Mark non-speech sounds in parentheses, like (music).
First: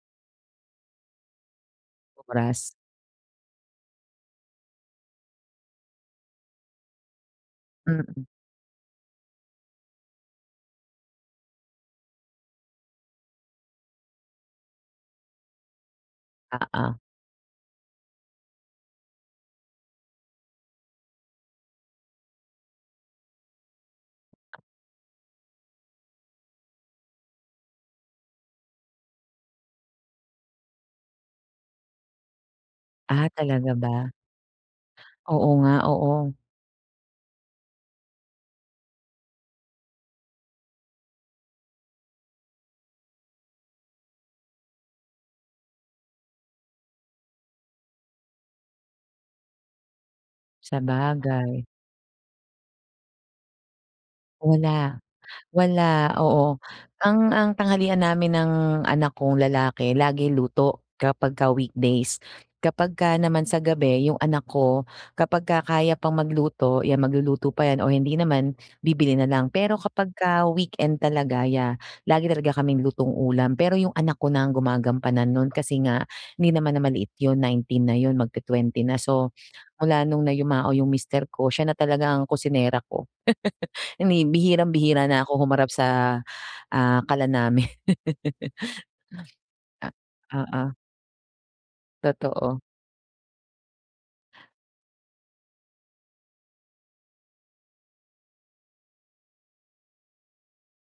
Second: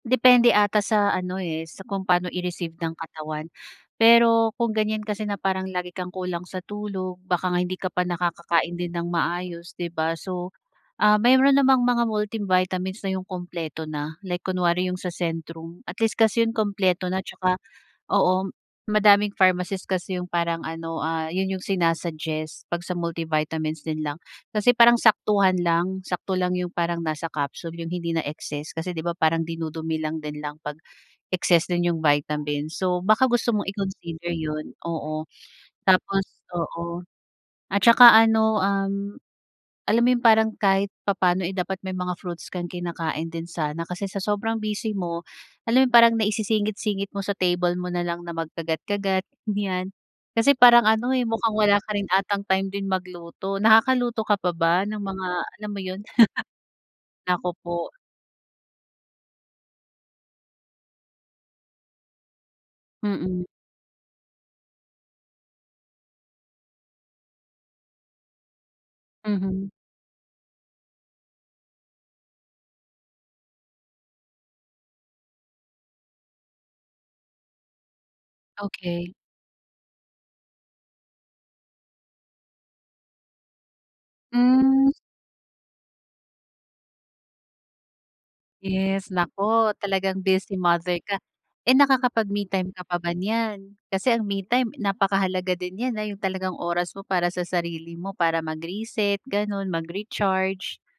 Depende ata sa ano, eh, sa kung pano Oras. i-receive ng katawan. Pero, kung ganyan kasi na parang lagi kang kulang sa tulog baka nga hindi ka pa Mm. nakakakain din ng maayos di ba. So, ah, mayroon namang mga multivitamins na yung kumpleto na, like kunwari yung sa Centrum at least kasi yung Oo. kumpleto na tsaka oo madaming pharmacist kasi yung parang ano, ah, yun yung sina-suggest pag sa multivitamins din lang. Kasi parang saktuhan lang, sakto lang yung parang nasa capsule yung hindi na excess kasi di ba parang dinudumi lang din lang pag-excess din yung vitamin. So Ah, baka gusto mong talaga ba? i-consider yun oo. Oo nga, Tapos oo. oo. At saka ano um, alam mo yun parang kahit papaano, eh, dapat may mga fruits kang kinakain din sana kasi sa sobrang busy mo, alam mo yung parang naisisingit-singit mo sa table mo nalang na magkagat-kagat, ganyan. Kasi parang ano, eh, mukhang Sabagay. wala ka rin atang time din magluto. Nakakaluto ka pa ba Wala, ng mga alam mo yun? wala oo. (chuckles) Ang Naku ang po. tanghalian namin ng anak kong lalaki lagi luto, kapagka weekdays. Kapagka Mm. naman sa gabi yung anak ko, kapagka kaya pang magluto yan magluluto pa yan o hindi naman, bibili na lang, Mhm. pero kapagka weekend talaga, yeah. Lagi talaga kaming lutong ulam, pero yung anak ko na ang gumagampanan nun kasi nga, hindi naman na maliit yung 19 na yun mag-20 na. Okey. So, mula nung na yumao yung mister ko, siya na talaga ang kusinera ko. (laughs) Hindi, Mm. bihirang-bihira na ako humarap sa, ah, kalan namin. Yes, naku (laughs) talagang busy Oo. mother ka. Eh, nakakapag-me Totoo. time ka pa ba niyan? Kasi ang me time napakahalaga din yan na yung talagang oras mo para sa sarili mo para mag-reset ganun, mag-recharge.